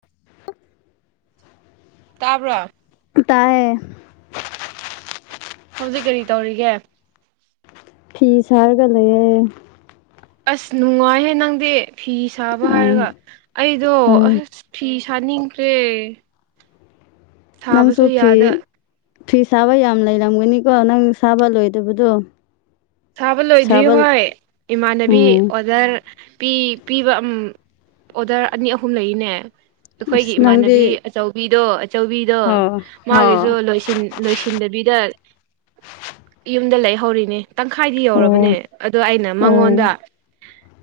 [unintelligible] ꯇꯥꯕ꯭ꯔꯣ ꯇꯥꯏꯌꯦ ꯍꯧꯖꯤꯛ ꯀꯔꯤ ꯇꯧꯔꯤꯒꯦ ꯐꯤ ꯁꯥꯔꯒ ꯂꯩꯌꯦ ꯑꯁ ꯅꯨꯡꯉꯥꯏꯍꯦ ꯅꯪꯗꯤ ꯐꯤ ꯁꯥꯕ ꯑꯥ ꯍꯥꯏꯔꯒ ꯑꯩꯗꯣ ꯍꯣꯏ ꯑꯁ ꯐꯤ ꯁꯥꯅꯤꯡꯈ꯭ꯔꯦ꯫ ꯅꯪꯁꯨ ꯁꯥꯕꯁꯨ ꯐꯤ ꯌꯥꯗ ꯐꯤ ꯁꯥꯕ ꯌꯥꯝ ꯂꯩꯔꯝꯒꯅꯤꯀꯣ ꯅꯪ ꯁꯥꯕ ꯂꯣꯏꯗꯕꯗꯨ꯫ ꯁꯥꯕ ꯂꯣꯏꯗ꯭ꯔꯤ ꯍꯣꯏ ꯏꯃꯥꯟꯅꯕꯤ ꯎꯝ ꯑꯣꯗꯔ ꯄꯤ ꯄꯤꯕ ꯎꯝ ꯑꯣꯗꯔ ꯑꯅꯤ ꯑꯍꯨꯝ ꯂꯩꯅꯦ ꯑꯩꯈꯣꯏꯒꯤ ꯑꯁ ꯅꯪꯗꯤ ꯏꯃꯥꯟꯅꯕꯤ ꯆꯧꯕꯤꯗꯣ ꯑꯆꯧꯕꯤꯗꯣ ꯍꯣ ꯍꯣ ꯃꯥꯒꯤꯁꯨ ꯂꯣꯏꯁꯤꯟ ꯂꯣꯏꯁꯤꯟꯗꯕꯤꯗ ꯌꯨꯝꯗ ꯂꯩꯍꯧꯔꯤꯅꯦ꯫ ꯇꯪꯈꯥꯏꯗꯤ ꯑꯣ ꯌꯧꯔꯕꯅꯦ ꯑꯗꯣ ꯑꯩꯅ ꯑꯣ ꯃꯉꯣꯟꯗ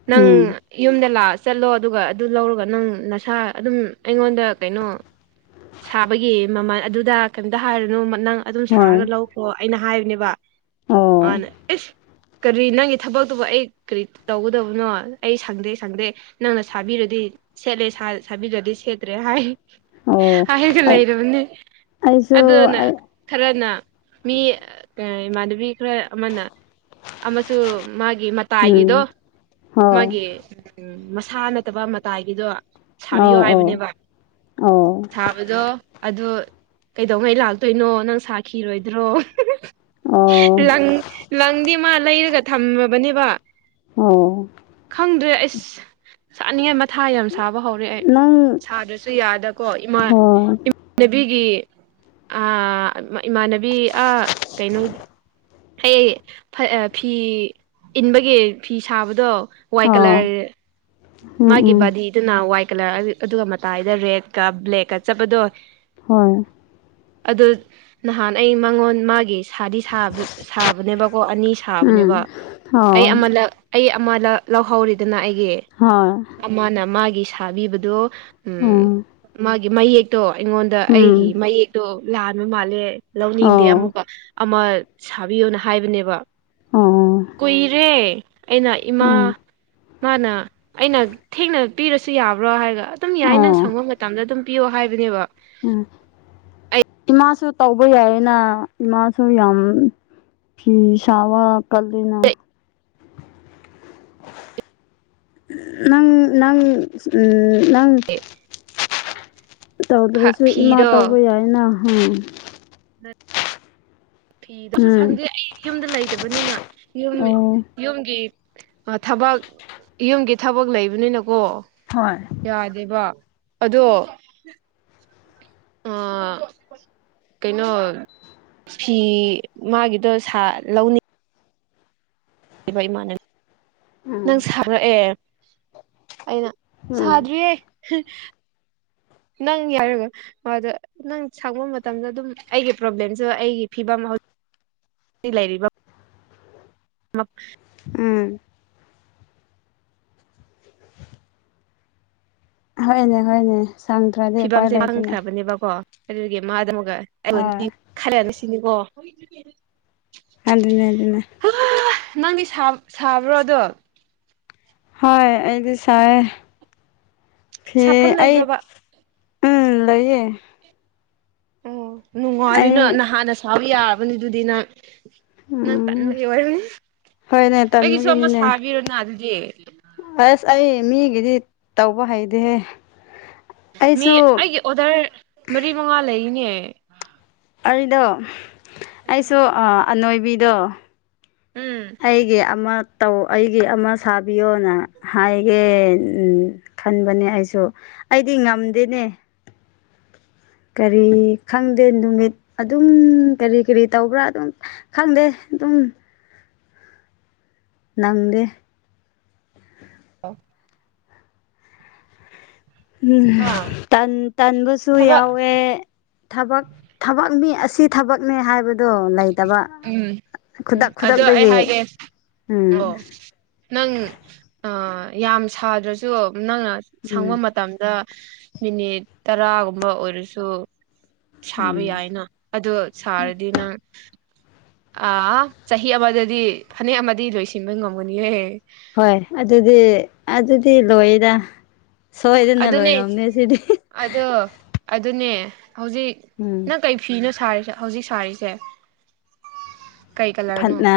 ꯅꯪ ꯎꯝ ꯌꯨꯝꯗ ꯂꯥ ꯆꯠꯂꯣ ꯑꯗꯨꯒ ꯑꯗꯨ ꯂꯧꯔꯒ ꯅꯪ ꯅꯁꯥ ꯑꯗꯨꯝ ꯑꯩꯉꯣꯟꯗ ꯀꯩꯅꯣ ꯁꯥꯕꯒꯤ ꯃꯃꯟ ꯑꯗꯨꯗ ꯀꯝꯇ ꯍꯥꯏꯔꯨꯅꯨ ꯅꯪ ꯑꯗꯨꯝ ꯍꯣꯏ ꯁꯥꯔꯒ ꯂꯧꯈꯣ ꯑꯩꯅ ꯍꯥꯏꯕꯅꯦꯕ꯫ ꯑꯣ ꯃꯥꯅꯦ ꯏꯁ ꯀꯔꯤ ꯅꯪꯒꯤ ꯊꯕꯛꯇꯨꯕꯨ ꯑꯩ ꯀꯔꯤ ꯇꯧꯒꯗꯕꯅꯣ ꯑꯩ ꯁꯪꯗꯦ ꯁꯪꯗꯦ ꯅꯪꯅ ꯁꯥꯕꯤꯔꯗꯤ ꯁꯦꯠꯂꯦ ꯁꯥ ꯁꯥꯕꯤꯗ꯭ꯔꯥꯗꯤ ꯁꯦꯠꯇ꯭ꯔꯦ ꯍꯥꯏ ꯑꯣ ꯍꯥꯏꯔꯒ ꯑꯩ ꯂꯩꯔꯕꯅꯤ ꯑꯩꯁꯨ ꯑꯗꯨꯅ ꯑꯩ ꯈꯔꯅ ꯃꯤ ꯀꯔꯤ ꯏꯃꯥꯟꯅꯕꯤ ꯈꯔ ꯑꯃꯅ ꯑꯃꯁꯨ ꯃꯥꯒꯤ ꯎꯝ ꯃꯇꯥꯏꯒꯤꯗꯣ ꯍꯣ ꯃꯥꯒꯤ ꯎꯝ ꯃꯁꯥ ꯅꯠꯇꯕ ꯃꯇꯥꯏꯒꯤꯗꯣ ꯁꯥꯕꯤꯌꯣ ꯑꯣ ꯑꯣ ꯍꯥꯏꯕꯅꯦꯕ꯫ ꯑꯣ ꯑꯗꯣ ꯑꯗꯨ ꯀꯩꯗꯧꯉꯩ ꯂꯥꯛꯇꯣꯏꯅꯣ ꯅꯪ ꯁꯥꯈꯤꯔꯣꯏꯗ꯭ꯔꯣ ꯑꯣ ꯂꯪ ꯂꯪꯗꯤ ꯃꯥ ꯂꯩꯔꯒ ꯊꯝꯃꯕꯅꯦꯕ꯫ ꯑꯣ ꯈꯪꯗ꯭ꯔꯦ ꯑꯩꯁ ꯁꯥꯅꯤꯡꯉꯥꯏ ꯃꯊꯥ ꯌꯥꯝ ꯁꯥꯕ ꯍꯧꯔꯦ ꯑꯩ ꯅꯪ ꯁꯥꯗ꯭ꯔꯁꯨ ꯌꯥꯗ ꯀꯣ ꯏꯃꯥ ꯍꯣꯏ ꯏꯝ ꯅꯕꯤꯒꯤ ꯑ ꯏꯃꯥꯟꯅꯕꯤ ꯑ ꯀꯩꯅꯣ ꯑꯩ ꯐ ꯑ ꯐꯤ ꯏꯟꯕꯒꯤ ꯐꯤ ꯁꯥꯕꯗꯣ ꯋꯥꯏꯠ ꯑꯣ ꯀꯂꯔ ꯎꯝ ꯃꯥꯒꯤ ꯎꯝ ꯕꯥꯗꯤꯗꯨꯅ ꯋꯥꯏꯠ ꯀꯂꯔ ꯑꯗ ꯑꯗꯨꯒ ꯃꯇꯥꯏꯗ ꯔꯦꯠꯀ ꯕ꯭ꯂꯦꯛꯀ ꯆꯠꯄꯗꯣ ꯍꯣꯏ ꯑꯗꯨ ꯅꯍꯥꯟ ꯑꯩ ꯃꯉꯣꯟ ꯃꯥꯒꯤ ꯁꯥꯗꯤ ꯁꯕ ꯁꯥꯕꯅꯦꯕꯀꯣ ꯑꯅꯤ ꯎꯝ ꯁꯥꯕꯅꯦꯕ ꯑꯣ ꯑꯩ ꯑꯃ ꯂꯥꯛ ꯑꯩ ꯑꯃꯂ ꯂꯧꯍꯧꯔꯤꯗꯅ ꯑꯩꯒꯤ ꯍꯣꯏ꯫ ꯑꯃꯅ ꯃꯥꯒꯤ ꯁꯥꯕꯤꯕꯗꯨ ꯎꯝ ꯃꯥꯒꯤ ꯃꯌꯦꯛ ꯇꯣ ꯑꯩꯉꯣꯟꯗ ꯑꯩꯒꯤ ꯎꯝ ꯃꯌꯦꯛꯇꯣ ꯂꯥꯟꯕ ꯃꯥꯜꯂꯦ ꯂꯧꯅꯤꯡꯗꯦ ꯑꯣ ꯑꯃꯨꯛꯀ ꯑꯃ ꯁꯥꯕꯤꯌꯣꯅ ꯍꯥꯏꯕꯅꯦꯕ ꯑꯣ ꯀꯨꯏꯔꯦ꯫ ꯑꯩꯅ ꯏꯃꯥ ꯎꯝ ꯃꯥꯅ ꯑꯩꯅ ꯊꯦꯡꯅ ꯄꯤꯔꯁꯨ ꯌꯥꯕ꯭ꯔꯥ ꯍꯥꯏꯔꯒ ꯑꯗꯨꯝ ꯌꯥꯏ ꯅꯪ ꯑꯣ ꯁꯪꯕ ꯃꯇꯝꯗ ꯑꯗꯨꯝ ꯄꯤꯌꯣ ꯍꯥꯏꯕꯅꯦꯕ꯫ ꯎꯝ ꯏꯃꯥꯁꯨ ꯇꯧꯕ ꯌꯥꯏꯌꯦꯅ ꯏꯃꯥꯁꯨ ꯌꯥꯝ ꯐꯤ ꯁꯕ ꯀꯟꯂꯤꯅ꯫ ꯅꯪ ꯅꯪ ꯎꯝ ꯅꯪ [unintelligible] ꯇꯧꯗ꯭ꯔꯁꯨ ꯏꯃꯥ ꯇꯧꯕ ꯐꯤꯗꯣ ꯌꯥꯏꯌꯦꯅ [unintelligible] [unintelligible] ꯎꯝ ꯁꯪꯗꯦ ꯑꯩ ꯌꯨꯝꯗ ꯂꯩꯇꯕꯅꯤꯅ ꯌꯨꯝ ꯑꯣ ꯌꯨꯝꯒꯤ ꯊꯕꯛ ꯌꯨꯝꯒꯤ ꯊꯕꯛ ꯂꯩꯕꯅꯤꯅꯀꯣ꯫ ꯍꯣꯏ꯫ ꯌꯥꯗꯦꯕ ꯑꯗꯣ ꯑꯥ ꯀꯩꯅꯣ ꯐꯤ ꯃꯥꯒꯤꯗꯣ ꯁꯥ ꯂꯧꯅꯤ ꯏꯕ ꯏꯃꯥꯅ ꯅꯪ ꯎꯝ ꯁꯥꯔꯛꯑꯦ ꯑꯩꯅ ꯎꯝ ꯁꯥꯗ꯭ꯔꯤꯌꯦ ꯅꯪ ꯌꯥꯔꯒ ꯑꯗꯣ ꯅꯪ ꯁꯪꯕ ꯃꯇꯝꯗ ꯑꯗꯨꯝ ꯑꯩꯒꯤ ꯄ꯭ꯔꯣꯕ꯭ꯂꯦꯝꯁꯨ ꯑꯩꯒꯤ ꯐꯤꯕꯝ ꯍꯧ ꯂꯩꯔꯤꯕ ꯃꯛ ꯎꯝ꯫ ꯍꯣꯏꯅꯦ ꯍꯣꯏꯅꯦ ꯁꯪꯗ꯭ꯔꯗꯤ ꯎꯄꯥꯏ ꯂꯩꯇꯅꯦ꯫ ꯅꯤꯕꯀꯣ꯫ ꯑꯗꯨꯒꯤ ꯃꯥꯗꯨ ꯑꯃꯨꯛꯒ ꯍꯣꯏ ꯑꯩꯉꯣꯟꯗꯤ ꯈꯔꯅ ꯁꯤꯅꯤꯀꯣ꯫ ꯑꯗꯨꯅꯦ ꯑꯗꯨꯅꯦ꯫ ꯅꯪꯗꯤꯁꯥ ꯁꯥꯕ꯭ꯔꯣ ꯑꯗꯨ꯫ ꯍꯣꯏ ꯑꯩꯗꯤꯁꯥꯏꯌꯦ꯫ ꯐꯤ ꯁꯥꯐꯝ ꯑꯩ ꯂꯩꯕ꯭ꯔꯕ ꯎꯝ ꯂꯩꯌꯦ꯫ ꯑꯣ ꯑꯩ ꯅꯨꯡꯉꯥꯏꯔꯤꯅꯣ ꯅꯍꯥꯟꯅ ꯁꯥꯕ ꯌꯥꯔꯕꯅꯤ ꯑꯗꯨꯗꯤ ꯅꯪ꯫ ꯅꯪ ꯎꯝ ꯇꯟꯕꯒꯤ ꯑꯣꯏꯔꯅꯤ ꯍꯣꯏꯅꯦ ꯑꯩꯒꯤꯁꯨ ꯑꯃ ꯇꯟꯕꯒꯤꯅꯤꯅꯦ ꯁꯥꯕꯤꯔꯣꯅ ꯑꯗꯨꯗꯤ꯫ ꯑꯁ ꯑꯩ ꯃꯤꯒꯤꯗꯤ ꯇꯧꯕ ꯍꯩꯗꯦꯍꯦ꯫ ꯃꯤ ꯑꯩꯁꯨ ꯑꯩꯒꯤ ꯑꯣꯗꯔ ꯃꯔꯤ ꯃꯉꯥ ꯂꯩꯔꯤꯅꯦ꯫ ꯑꯗꯣ ꯎꯝ ꯑꯩꯁꯨ ꯑꯥ ꯑꯅꯣꯏꯕꯤꯗꯣ ꯎꯝ ꯑꯩꯒꯤ ꯑꯃ ꯇꯧ ꯑꯩꯒꯤ ꯑꯃ ꯁꯥꯕꯤꯌꯣꯅ ꯍꯥꯏꯒꯦ ꯈꯟꯕꯅꯦ ꯑꯩꯁꯨ꯫ ꯑꯩꯗꯤ ꯉꯝꯗꯦꯅꯦ꯫ ꯀꯔꯤ ꯈꯪꯗꯦ ꯅꯨꯃꯤꯠ ꯑꯗꯨꯝ ꯀꯔꯤ ꯀꯔꯤ ꯇꯧꯕ꯭ꯔꯥ ꯑꯗꯨꯝ ꯈꯪꯗꯦ ꯑꯗꯨꯝ꯫ ꯅꯪꯗꯦ ꯑꯥ ꯍꯥ ꯇꯟ ꯇꯟꯕꯁꯨ ꯊꯕꯛ ꯌꯥꯎꯋꯦ ꯊꯕꯛ ꯊꯕꯛ ꯃꯤ ꯑꯁꯤ ꯊꯕꯛꯅꯦ ꯍꯥꯏꯕꯗ ꯗꯣ ꯂꯩꯇꯕ ꯎꯝ ꯎꯝ ꯈꯨꯗꯛ ꯑꯗꯣ ꯑꯩ ꯈꯨꯗꯛꯇꯒꯤ ꯍꯥꯏꯒꯦ ꯎꯝ ꯑꯣ ꯅꯪ ꯌꯥꯝ ꯁꯥꯗ꯭ꯔꯁꯨ ꯅꯪꯅ ꯁꯪꯕ ꯎꯝ ꯃ ꯇꯝꯗ ꯃꯤꯅꯤꯠ ꯇꯔꯥꯒꯨꯝꯕ ꯑꯣꯏꯔꯁꯨ ꯁꯥꯕ ꯎꯝ ꯌꯥꯏꯅ ꯑꯗꯨ ꯁꯥꯔꯗꯤ ꯅꯪ ꯑ ꯆꯍꯤ ꯑꯃꯗꯗꯤ ꯐꯅꯦꯛ ꯑꯃꯗꯤ ꯂꯣꯏꯁꯤꯟꯕ ꯉꯝꯒꯅꯤꯍꯦ ꯍꯣꯏ ꯑꯗꯨꯗꯤ ꯑꯗꯨꯗꯤ ꯂꯣꯏꯗ ꯁꯣꯏꯗꯅ ꯑꯗꯨꯅꯦ ꯂꯣꯏꯔꯝꯅꯦ ꯁꯤꯗꯤ ꯑꯗꯣ ꯑꯗꯨꯅꯦ ꯍꯧꯖꯤꯛ ꯎꯝ ꯅꯪ ꯀꯩ ꯐꯤꯅꯣ ꯁꯥꯔꯤꯁꯦ ꯍꯧꯖꯤꯛ ꯁꯥꯔꯤꯁꯦ ꯀꯩ ꯀꯂꯔꯅꯣ ꯐꯠꯅ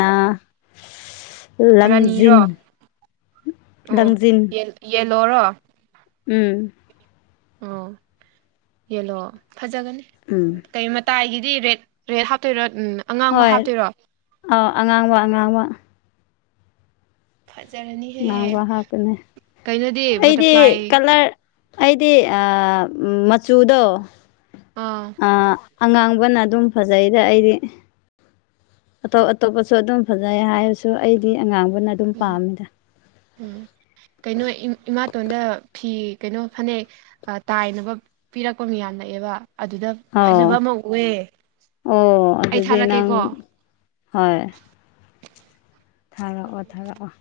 ꯂꯪꯖꯤꯟ ꯔꯥꯅꯤꯔꯣ ꯂꯪꯖꯤꯟ ꯌꯦ ꯌꯦꯂꯣꯔꯣ ꯎꯝ ꯑꯣ ꯌꯦꯂꯣ ꯐꯖꯒꯅꯤ ꯎꯝ ꯀꯩ ꯃꯇꯥꯏꯒꯤꯗꯤ ꯔꯦꯠ ꯔꯦꯠ ꯍꯥꯞꯇꯣꯏꯔꯣ ꯎꯝ ꯑꯉꯥꯡꯕ ꯍꯣꯏ ꯍꯥꯞꯇꯣꯏꯔꯣ ꯑꯥꯎ ꯑꯉꯥꯡꯕ ꯑꯉꯥꯡꯕ ꯐꯖꯔꯅꯤ ꯉꯥꯡꯕ ꯍꯥꯞꯀꯅꯦ ꯑꯩꯗꯤ ꯕꯇꯔꯐ꯭ꯂꯥꯏ ꯀꯂꯔ ꯑꯩꯗꯤ ꯑ ꯃꯆꯨꯗꯣ ꯑꯥ ꯑ ꯑꯉꯥꯡꯕꯅ ꯑꯗꯨꯝ ꯐꯖꯩꯗ ꯑꯩꯗꯤ ꯑꯇꯣꯞ ꯑꯇꯣꯞꯄꯁꯨ ꯑꯗꯨꯝ ꯐꯖꯩ ꯍꯥꯏꯔꯁꯨ ꯑꯩꯗꯤ ꯑꯉꯥꯡꯕꯅ ꯑꯗꯨꯝ ꯎꯝ ꯄꯥꯝꯃꯤꯗ ꯎꯝ ꯀꯩꯅꯣ ꯏꯃꯥꯇꯣꯟꯗ ꯐꯤ ꯀꯩꯅꯣ ꯐꯅꯦꯛ ꯇꯥꯏꯅꯕ ꯄꯤꯔꯛꯄ ꯃꯤꯌꯥꯝ ꯅꯛꯑꯦꯕ ꯑꯗꯨꯗ ꯑꯣ ꯐꯖꯕ ꯑꯃ ꯎꯑꯦ ꯑꯣ ꯑꯩ ꯑꯗꯨꯗꯤ ꯅꯪ ꯊꯥꯔꯛꯀꯦꯀꯣ ꯍꯣꯏ ꯊꯥꯔꯛꯑꯣ ꯊꯥꯔꯛꯑꯣ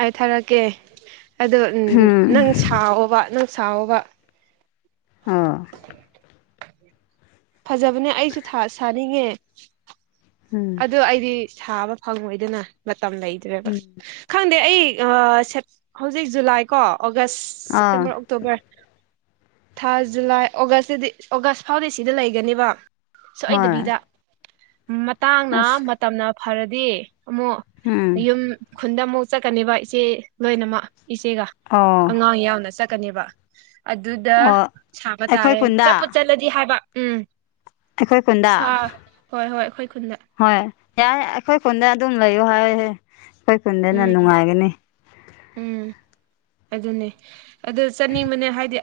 ꯑꯩ ꯊꯥꯔꯛꯀꯦ ꯑꯗꯣ ꯅꯪ ꯎꯝ ꯁꯥꯎꯑꯣꯕ ꯅꯪ ꯁꯥꯎꯑꯣꯕ ꯑꯣ ꯐꯖꯕꯅꯦ ꯑꯩꯁꯨ ꯁꯥꯅꯤꯡꯉꯦ [inaudible] ꯑꯗꯣ ꯑꯩꯗꯤ ꯁꯥꯕ ꯐꯪꯉꯣꯏꯗꯅ ꯃꯇꯝ ꯂꯩꯇ꯭ꯔꯦꯕ ꯎꯝ ꯈꯪꯗꯦ ꯑꯩ ꯁꯦꯞ ꯍꯧꯖꯤꯛ ꯖꯨꯂꯥꯏ ꯀꯣ ꯑꯣꯒꯁ ꯑꯥ ꯁꯦꯞꯇꯦꯝꯕꯔ ꯑꯣꯛꯇꯣꯕꯔ ꯊꯥ ꯖꯨꯂꯥꯏ ꯑꯣꯒꯁꯇꯗꯤ ꯑꯣꯒꯁ ꯐꯥꯎꯗꯤ ꯁꯤꯗ ꯂꯩꯒꯅꯦꯕ ꯍꯣꯏ ꯁꯣꯏꯗꯕꯤꯗ ꯃꯇꯥꯡꯅ ꯑꯁ ꯃꯇꯝꯅ ꯐꯔꯗꯤ ꯑꯃꯨꯛ ꯎꯝ ꯌꯨꯝ ꯈꯨꯟꯗ ꯑꯃꯨꯛ ꯆꯠꯀꯅꯦꯕ ꯏꯆꯦ ꯂꯣꯏꯅꯃꯛ ꯏꯆꯦꯒ ꯑꯣ ꯑꯉꯥꯡ ꯌꯥꯎꯅ ꯆꯠꯀꯅꯦꯕ ꯑꯗꯨꯗ ꯑꯣ ꯁꯥꯕ ꯑꯩꯈꯣꯏ ꯇꯥꯔꯦ ꯆꯠꯄꯨ ꯈꯨꯟꯗ ꯆꯠꯂꯗꯤ ꯗꯤ ꯍꯥꯏꯕ ꯎꯝ ꯑꯩꯈꯣꯏ ꯈꯨꯟꯗ ꯁꯥ ꯍꯣꯏ ꯍꯣꯏ ꯑꯩꯈꯣꯏ ꯈꯨꯟꯗ ꯍꯣꯏ ꯌꯥꯏ ꯑꯩꯈꯣꯏ ꯈꯨꯟꯗ ꯑꯗꯨꯝ ꯂꯩꯌꯣ ꯍꯥꯏꯍꯦ ꯑꯩꯈꯣꯏ ꯈꯨꯟꯗꯅ ꯎꯝ ꯅꯨꯡꯉꯥꯏꯒꯅꯤ ꯎꯝ ꯑꯗꯨꯅꯦ ꯑꯗꯨ ꯆꯠꯅꯤꯡꯕꯅꯦ ꯍꯥꯏꯗꯤ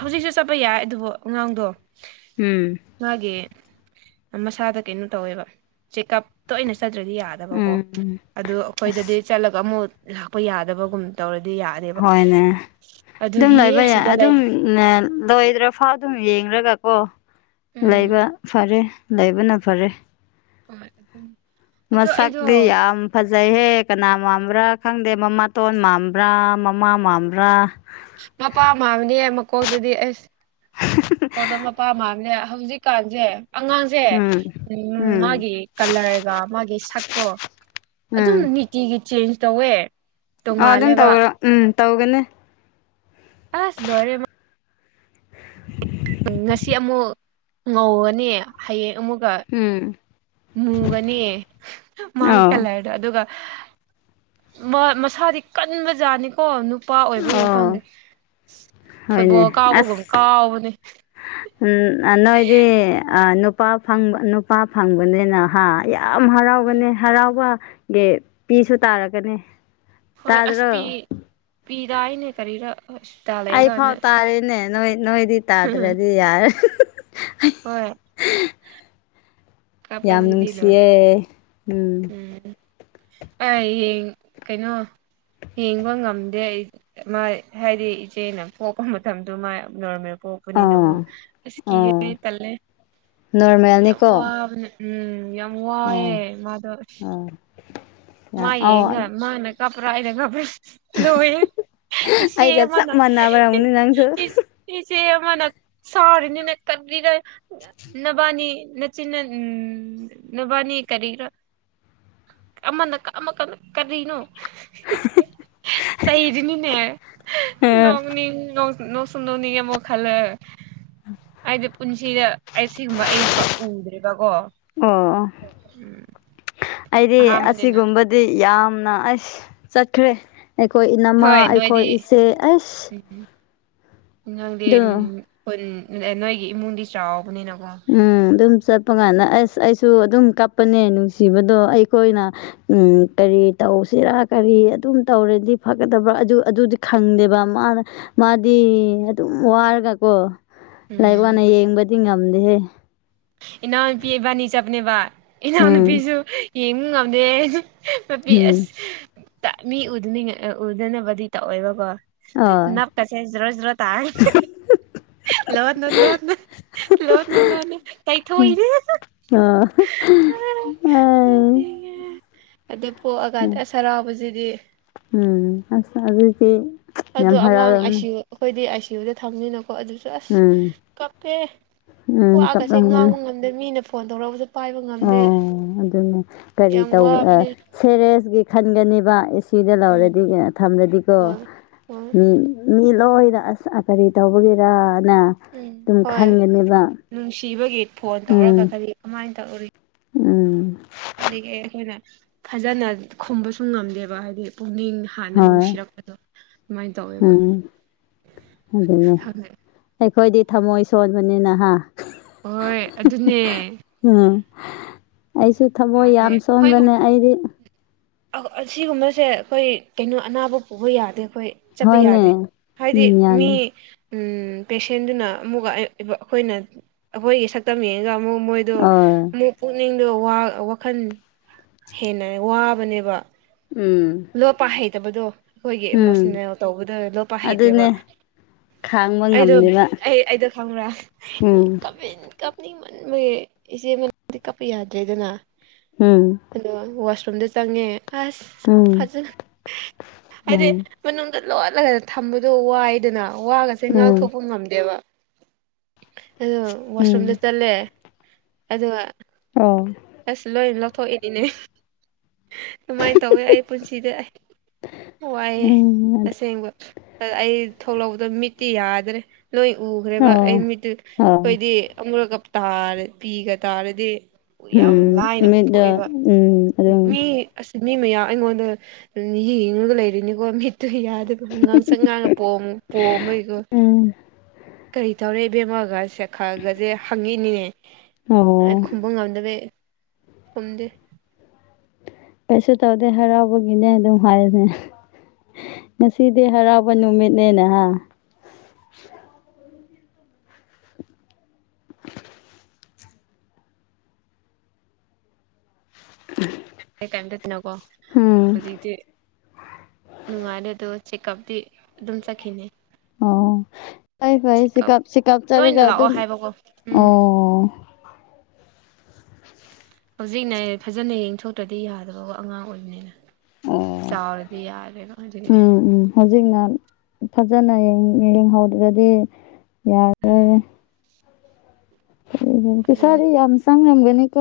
ꯍꯧꯖꯤꯛꯁꯨ ꯆꯠꯄ ꯌꯥꯏ ꯑꯗꯨꯕꯨ ꯑꯉꯥꯡꯗꯣ ꯎꯝ ꯃꯥꯒꯤ ꯃꯁꯥꯗ ꯀꯩꯅꯣ ꯇꯧꯋꯦꯕ ꯆꯦꯛꯑꯞ ꯇꯣꯏꯅ ꯆꯠꯇ꯭ꯔꯗꯤ ꯌꯥꯔꯦ ꯎꯝ ꯑꯗꯨ ꯑꯁ ꯑꯩꯈꯣꯏꯗꯗꯤ ꯆꯠꯂꯒ ꯑꯃꯨꯛ ꯂꯥꯛꯄ ꯌꯥꯗꯕꯒꯨꯝ ꯇꯧꯔꯗꯤ ꯌꯥ ꯍꯣꯏꯅꯦ ꯑꯗꯨꯝ ꯂꯩꯕ ꯌꯥꯏ ꯑꯁꯤꯗ ꯑꯗꯨꯝ ꯂꯩꯔꯦ ꯂꯣꯏꯗ꯭ꯔ ꯐꯥꯎ ꯑꯗꯨꯝ ꯌꯦꯡꯂꯡꯒꯀꯣ ꯎꯝ ꯂꯩꯕ ꯐꯔꯦ ꯂꯩꯕꯅ ꯐꯔꯦ ꯍꯣꯏ [unintelligible] ꯑꯩꯗꯣ ꯃꯁꯛꯗꯤ ꯌꯥꯝ ꯐꯖꯩꯍꯦ ꯀꯅꯥ ꯃꯥꯟꯕ꯭ꯔꯥ ꯈꯪꯗꯦ ꯃꯃꯥꯇꯣꯟ ꯃꯥꯟꯕ꯭ꯔꯥ ꯃꯃꯥ ꯃꯥꯟꯕ꯭ꯔꯥ ꯃꯄꯥ ꯃꯥꯟꯕꯅꯤꯅꯦ ꯃꯀꯣꯛꯇꯗꯤ ꯑꯩꯁ ꯀꯣꯗ ꯃꯄꯥ ꯃꯥꯟꯕꯅꯦ ꯍꯧꯖꯤꯛ ꯀꯥꯟꯁꯦ ꯑꯉꯥꯡ ꯁꯦ ꯎꯝ ꯎꯝ ꯃꯥꯒꯤ ꯀꯂꯔꯒ ꯃꯥꯒꯤ ꯁꯛꯇꯣ ꯑꯗꯨꯝ ꯎꯝ ꯅꯤꯛ ꯇꯤꯒꯤ ꯆꯦꯟꯖ ꯇꯧꯋꯦ ꯑꯥ ꯑꯗꯨꯝ ꯇꯣꯡꯉꯥꯜꯂꯦꯕ ꯇꯧꯒꯔꯣ ꯎꯝ ꯇꯧꯒꯅꯤ ꯑꯥꯁ ꯂꯣꯏꯔꯦ [inaudible] ꯉꯁꯤ ꯑꯃꯨꯛ ꯉꯧꯒꯅꯤ ꯍꯥꯌꯦꯡ ꯑꯃꯨꯛꯀ ꯎꯝ ꯃꯨꯒꯅꯤ ꯃꯥꯏ ꯑꯧ ꯀꯥꯂꯔ ꯑꯗꯨꯒ ꯃꯁꯥꯗꯤ ꯀꯟꯕ ꯖꯥꯠꯅꯤꯀꯣ ꯅꯨꯄꯥ ꯑꯣꯏꯕꯒꯤꯔ ꯈꯪꯗꯦ ꯑꯣ ꯍꯣꯏꯅꯦ ꯐꯨꯠꯕꯣꯜ ꯀꯥꯎꯕꯒꯨꯝ ꯑꯁ ꯀꯥꯎꯕꯅꯤ ꯎꯝ ꯅꯣꯏꯗꯤ ꯑꯥ ꯅꯨꯄꯥ ꯐꯪꯕ ꯅꯨꯄꯥ ꯐꯪꯕꯅꯤꯅ ꯍꯥ ꯌꯥꯝ ꯍꯔꯥꯎꯒꯅꯤ ꯍꯔꯥꯎꯕꯒꯤ ꯄꯤꯁꯨ ꯇꯥꯔꯛꯀꯅꯤ ꯍꯣꯏ ꯑꯁ ꯄꯤ ꯇꯥꯗ꯭ꯔꯣ ꯄꯤ ꯗꯥꯏꯅꯦ ꯀꯔꯤꯔ [unintelligible] ꯑꯩꯐꯥꯎ ꯇꯥꯔꯤꯅꯦ ꯅꯣꯏ ꯅꯣꯏꯗꯤ ꯇꯥꯗ꯭ꯔꯗꯤ ꯇꯥꯗ꯭ꯔꯗꯤ ꯌꯥꯔꯣꯏ ꯍꯣꯏ ꯌꯥꯝ ꯀꯥꯞꯄꯁꯤꯗꯤ ꯅꯨꯡꯁꯤꯌꯦ ꯂꯣꯏꯔꯦ ꯎꯝ ꯑꯩ ꯌꯦꯡ ꯀꯩꯅꯣ ꯌꯦꯡꯕ ꯉꯝꯗꯦ ꯑꯩ ꯃꯥ ꯍꯥꯏꯗꯤ ꯏꯆꯦꯅ ꯄꯣꯛꯄ ꯃꯇꯝꯗꯨ ꯃꯥꯏ ꯅꯣꯔꯃꯦꯜ ꯄꯣꯛ ꯄꯅꯤꯅ ꯀꯣ ꯑꯣ ꯑꯁ ꯀꯤꯌꯦ ꯑꯩ ꯑꯣ ꯇꯜꯂꯦ, ꯌꯥꯝ ꯅꯣꯔꯃꯦꯜꯅꯤꯀꯣ ꯋꯥꯕꯅꯤ ꯎꯝ ꯌꯥꯝ ꯑꯣ ꯋꯥꯏꯑꯦ ꯃꯥꯗꯣ [unintelligible] ꯃꯥ ꯑꯧ ꯌꯦꯡꯉꯒ ꯃꯥꯅ ꯀꯞꯄꯗꯣ ꯀꯞꯄꯦ ꯂꯣꯏꯌꯦ ꯏꯆꯦ ꯑꯩꯒ ꯆꯞ ꯑꯃꯅ ꯃꯥꯟꯅꯕꯔꯝꯅꯤ ꯅꯪꯁꯨ [unintelligible] ꯏꯆꯦ ꯑꯃꯅ ꯁꯥꯎꯔꯤꯅꯤꯅꯦ ꯀꯔꯤꯔ ꯅꯕꯥꯟꯅꯤ ꯅꯆꯤꯟꯅ ꯎꯝ ꯅꯕꯥꯟꯅꯤ ꯀꯔꯤꯔ ꯑꯃꯅ ꯑꯃ ꯀꯟ ꯀꯔꯤꯅꯣ ꯆꯩꯔꯤꯅꯤꯅꯦ ꯅꯣꯡꯅꯤꯡ ꯅꯣꯛ ꯅꯣꯛ ꯅꯣꯛꯁꯨ ꯅꯣꯛꯅꯤꯡꯉꯦ ꯑꯃꯨꯛ ꯈꯜꯂ ꯍꯥꯏꯗꯤ ꯄꯨꯟꯁꯤꯗ ꯑꯩ ꯁꯤꯒꯨꯝꯕ ꯑꯩ ꯎꯗ꯭ꯔꯤꯕꯀꯣ ꯑꯣ ꯑꯩꯗꯤ ꯑꯍꯥꯟꯕꯅꯤꯅ ꯑꯁꯤꯒꯨꯝꯕ ꯗꯤ ꯌꯥꯝꯅ ꯑꯩꯁ ꯆꯠꯈ꯭ꯔꯦ ꯑꯩꯈꯣꯏ ꯏꯅꯝꯃꯥ ꯍꯣꯏ ꯑꯩꯈꯣꯏ ꯅꯣꯏꯗꯤ ꯏꯆꯦ ꯑꯁ ꯎꯝ ꯅꯪꯗꯤ ꯑꯗꯨ ꯈꯨꯟ ꯅꯣꯏꯒꯤ ꯏꯃꯨꯡꯗꯤ ꯆꯥꯎꯕꯅꯤꯅꯀꯣ ꯎꯝ ꯑꯗꯨꯝ ꯆꯠꯄ ꯀꯥꯟꯗ ꯑꯩꯁ ꯑꯩꯁꯨ ꯑꯗꯨꯝ ꯀꯞꯄꯅꯦ ꯅꯨꯡꯁꯤꯕꯗꯣ ꯑꯩꯈꯣꯏꯅ ꯎꯝ ꯀꯔꯤ ꯇꯧꯁꯤꯔꯥ ꯀꯔꯤ ꯑꯗꯨꯝ ꯇꯧꯔꯗꯤ ꯐꯒꯗꯕ ꯑꯗꯨ ꯑꯗꯨꯗꯤ ꯈꯪꯗꯦꯕ ꯃꯥꯅ ꯃꯥꯗꯤ ꯑꯗꯨꯝ ꯋꯥꯔꯒ ꯀꯣ ꯂꯩꯕ ꯎꯝ ꯋꯥꯅꯤ ꯌꯦꯡꯕꯗꯤ ꯉꯝꯗꯦꯍꯦ ꯏꯅꯥꯎꯅꯨꯄꯤ ꯏꯕꯥꯅꯤ ꯆꯠꯄꯅꯦꯕ ꯎꯝ ꯏꯅꯥꯎꯅꯨꯄꯤꯁꯨ ꯌꯦꯡꯕ ꯉꯝꯗꯦ ꯃꯄꯤ ꯎꯝ ꯑꯁ ꯇ ꯃꯤ ꯎꯗꯅꯤꯉ ꯎꯗꯅꯕꯗꯤ ꯇꯧꯋꯦꯕꯀꯣ ꯑꯣ ꯅꯞ ꯀꯁꯦ ꯖꯔꯣ ꯖꯣꯔꯣ ꯇꯥꯏ ꯂꯣꯟꯅ ꯂꯣꯟꯅ ꯂꯣꯟꯅ ꯂꯣꯟꯅ ꯇꯩꯊꯣꯛꯏꯅꯦ ꯑꯣ ꯑꯗꯨ ꯄꯣꯛꯑꯀꯥꯟꯗ ꯑꯁ ꯍꯔꯥꯎꯕꯁꯤꯗꯤ ꯎꯝ ꯑꯁ ꯑꯗꯨꯗꯤ ꯑꯗꯣ ꯌꯥꯝ ꯑꯉꯥꯡ ꯑꯥꯏ ꯁꯤ ꯍꯔꯥꯎꯔꯝꯅꯤ ꯌꯨ ꯑꯩꯈꯣꯏꯗꯤ ꯑꯥꯏ ꯁꯤꯌꯨꯗ ꯊꯝꯅꯤꯅꯀꯣ ꯑꯗꯨ ꯑꯁ ꯎꯝ ꯀꯞꯄꯦ ꯎꯝ ꯋꯥꯒꯁꯦ ꯀꯞꯂꯝꯒꯅꯤ ꯉꯥꯡꯕ ꯉꯝ ꯑꯗ ꯃꯤꯅ ꯐꯣꯟ ꯇꯧꯔꯛꯄꯁꯨ ꯄꯥꯏꯕ ꯉꯝꯗꯦ ꯑꯣ ꯑꯗꯨꯅꯦ ꯀꯔꯤ ꯌꯥꯝ ꯇꯧ ꯋꯥꯕꯅꯦ ꯁꯦꯔꯦꯁꯀꯤ ꯈꯟꯒꯅꯦꯕ ꯑꯦ ꯁꯤ ꯗ ꯎꯝ ꯂꯧꯔꯗꯤꯅꯦ ꯊꯝꯂꯗꯤꯀꯣ ꯍꯣꯏ ꯍꯣꯏ ꯃꯤ ꯂꯣꯏꯅ ꯑꯁ ꯀꯔꯤ ꯇꯧꯕꯒꯤꯔꯅ ꯎꯝ ꯑꯗꯨꯝ ꯍꯣꯏ ꯈꯟꯒꯅꯦꯕ ꯅꯨꯡꯁꯤꯕꯒꯤ ꯐꯣꯟ ꯇꯧꯔꯒ ꯎꯝ ꯀꯔꯤ ꯀꯃꯥꯏꯟ ꯇꯧꯔꯤ ꯎꯝ ꯄꯠꯂꯤꯒꯦ ꯑꯩꯈꯣꯏꯅ ꯐꯖꯅ ꯈꯨꯝꯕꯁꯨ ꯉꯝꯗꯦꯕ ꯍꯥꯏꯗꯤ ꯄꯨꯛꯅꯤꯡ ꯍꯥꯟꯅ ꯍꯣꯏ ꯅꯨꯡꯁꯤꯔꯛꯄꯗꯣ ꯑꯗꯨꯃꯥꯏꯟ ꯇꯧꯋꯦꯕ ꯎꯝ ꯑꯗꯨꯅꯦ ꯈꯪꯉꯦ ꯑꯩꯈꯣꯏꯗꯤ ꯊꯝꯃꯣꯏ ꯁꯣꯟꯕꯅꯤꯅꯍꯥ ꯍꯣꯏ ꯑꯗꯨꯅꯦ ꯎꯝ ꯑꯩꯁꯨ ꯊꯃꯣꯏ ꯌꯥꯗꯦ ꯌꯥꯝ ꯁꯣꯟꯕꯅꯦ ꯑꯩꯗꯤ ꯑꯧ ꯑꯁꯤꯒꯨꯝꯕꯁꯦ ꯑꯩꯈꯣꯏ ꯀꯩꯅꯣ ꯑꯅꯥꯕ ꯄꯨꯕ ꯌꯥꯗꯦ ꯑꯩꯈꯣꯏ ꯆꯠꯄ ꯌꯥꯗꯦ ꯍꯣꯏꯅꯦ ꯍꯥꯏꯗꯤ ꯎꯝ ꯃꯤ ꯌꯥꯅꯤ ꯎꯝ ꯄꯦꯁꯦꯟꯗꯨꯅ ꯑꯃꯨꯛꯀ ꯑꯩꯈꯣꯏꯅ ꯑꯩꯈꯣꯏꯒꯤ ꯁꯛꯇꯝ ꯌꯦꯡꯉꯒ ꯑꯃꯨꯛ ꯃꯣꯏ ꯑꯗꯣ ꯑꯣ ꯑꯃꯨꯛ ꯄꯨꯛꯅꯤꯡꯗꯣ ꯋꯥ ꯋꯥꯈꯟ ꯍꯦꯟꯅ ꯋꯥꯕꯅꯦꯕ ꯎꯝ ꯂꯣꯞꯄ ꯍꯩꯇꯕꯗꯣ ꯑꯩꯈꯣꯏꯒꯤ ꯎꯝ ꯏꯃꯣꯁꯅꯦꯜ ꯇꯧꯕꯗ ꯂꯣꯞꯄ ꯑꯗꯨꯅꯦ ꯍꯩꯇꯦꯕ ꯈꯥꯡꯕ ꯑꯩꯗꯣ ꯉꯝꯗꯦꯕ ꯑꯩ ꯑꯩꯗꯣ ꯈꯪꯕ꯭ꯔꯥ ꯎꯝ [unintelligible] ꯀꯞꯅꯤꯡ‌ ꯃꯟꯕꯒꯤ [unintelligible] ꯀꯞꯄ ꯌꯥꯗ꯭ꯔꯦꯗꯅ ꯎꯝ ꯑꯗꯣ ꯋꯥꯁꯔꯨꯝꯗ ꯆꯪꯉꯦ ꯑꯁ ꯎꯝ ꯐꯖꯅ ꯍꯥꯏꯗꯤ ꯎꯝ ꯃꯅꯨꯡꯗ ꯂꯣꯠꯂꯒ ꯊꯝꯕꯗꯣ ꯋꯥꯏꯗꯅ ꯋꯥꯒꯁꯦ ꯎꯝ ꯉꯥꯡꯊꯣꯛꯄ ꯉꯝꯗꯦꯕ ꯑꯗꫭ ꯎꯝ ꯋꯥꯁꯔꯨꯝꯗ ꯆꯠꯂꯦ ꯑꯗꯨꯒ ꯑꯣ ꯑꯁ ꯂꯣꯏ ꯂꯧꯊꯣꯛꯏꯅꯤꯅꯦ ꯑꯗꯨꯃꯥꯏꯟ ꯇꯧꯋꯦ ꯑꯩ ꯄꯨꯟꯁꯤꯗ ꯑꯩ ꯋꯥꯏꯑꯦ ꯎꯝ ꯑꯗꯨ ꯑꯁꯦꯡꯕ ꯑꯗꫭ ꯑꯩ ꯊꯣꯛꯂꯛꯄꯗ ꯃꯤꯠꯇꯤ ꯌꯥꯗꯔꯦ ꯂꫭꯏ ꯎꯈ꯭ꯔꯦꯕ ꯑꯩ ꯑꯣ ꯃꯤꯠꯇ ꯑꯣ ꯈꯣꯏꯗꯤ ꯑꯃꯨꯔꯛꯀ ꯇꯥꯔꯦ ꯄꯤꯒ ꯇꯥꯔꯗꯤ ꯌꯥꯝ ꯎꯝ ꯂꯥꯏꯅ ꯃꯤꯠꯗ ꯎꯠꯊꯣꯛꯑꯦꯕ ꯎꯝ ꯑꯗꯨꯝ ꯃꯤ ꯑꯁ ꯃꯤ ꯃꯌꯥꯝ ꯑꯩꯉꯣꯟꯗ ꯌꯦꯡꯉꯒ ꯂꯩꯔꯤꯅꯤꯀꯣ ꯃꯤꯠ ꯑꯗꯨ ꯌꯥꯗꯕ ꯉꯥꯡꯁꯛ ꯉꯥꯡꯉ ꯄꯣꯝ ꯄꯣꯝꯕꯩꯀꯣ ꯎꯝ ꯀꯔꯤ ꯇꯧꯔꯦ ꯏꯕꯦꯝꯃꯒ ꯁꯦ ꯈꯒꯖꯦ ꯍꯪꯉꯤꯅꯤꯅꯦ ꯑꯩ ꯑꯣ ꯈꯨꯝꯕ ꯉꯝꯗꯕꯩ ꯈꯨꯝꯗꯦ ꯀꯩꯁꯨ ꯇꯧꯗꯦ ꯍꯔꯥꯎꯕꯒꯤꯅꯦ ꯑꯗꯨꯝ ꯍꯥꯏꯌꯨꯅꯦ ꯉꯁꯤꯗꯤ ꯍꯔꯥꯎꯕ ꯅꯨꯃꯤꯠꯅꯦꯅꯍꯥ [inaudible] ꯑꯩ ꯀꯩꯝꯇꯀꯤꯅꯣꯀꯣ ꯎꯝ ꯍꯧꯖꯤꯛꯇꯤ ꯅꯨꯡꯉꯥꯏꯔꯦ ꯑꯗꯣ ꯆꯦꯛꯀꯞꯇꯤ ꯑꯗꯨꯝ ꯆꯠꯈꯤꯅꯤ ꯑꯣ ꯐꯩ ꯐꯩ ꯆꯦꯛꯑꯞ ꯆꯤꯀꯞ ꯆꯤꯀꯞ ꯆꯠꯔꯒ ꯇꯣꯏꯅ ꯂꯥꯛꯑꯣ ꯑꯗꯨꯝ ꯍꯥꯏꯕꯀꯣ ꯎꯝ ꯑꯣ ꯍꯧꯖꯤꯛꯅ ꯐꯖꯅ ꯌꯦꯡꯊꯣꯛꯇ꯭ꯔꯗꯤ ꯌꯥꯗꯕꯀꯣ ꯑꯉꯥꯡ ꯑꯣꯏꯕꯅꯤꯅ ꯑꯣ ꯆꯥꯎꯔꯗꯤ ꯌꯥꯔꯦꯕ ꯑꯗꯨꯒꯤ ꯎꯝ ꯎꯝ ꯍꯧꯖꯤꯛꯅ ꯐꯖꯅ ꯌꯦꯡꯍꯧꯗ꯭ꯔꯗꯤ ꯌꯥ ꯑꯗꯨꯅꯤ ꯄꯩꯁꯥꯗꯤ ꯌꯥꯝ ꯆꯪꯔꯝꯒꯅꯤꯀꯣ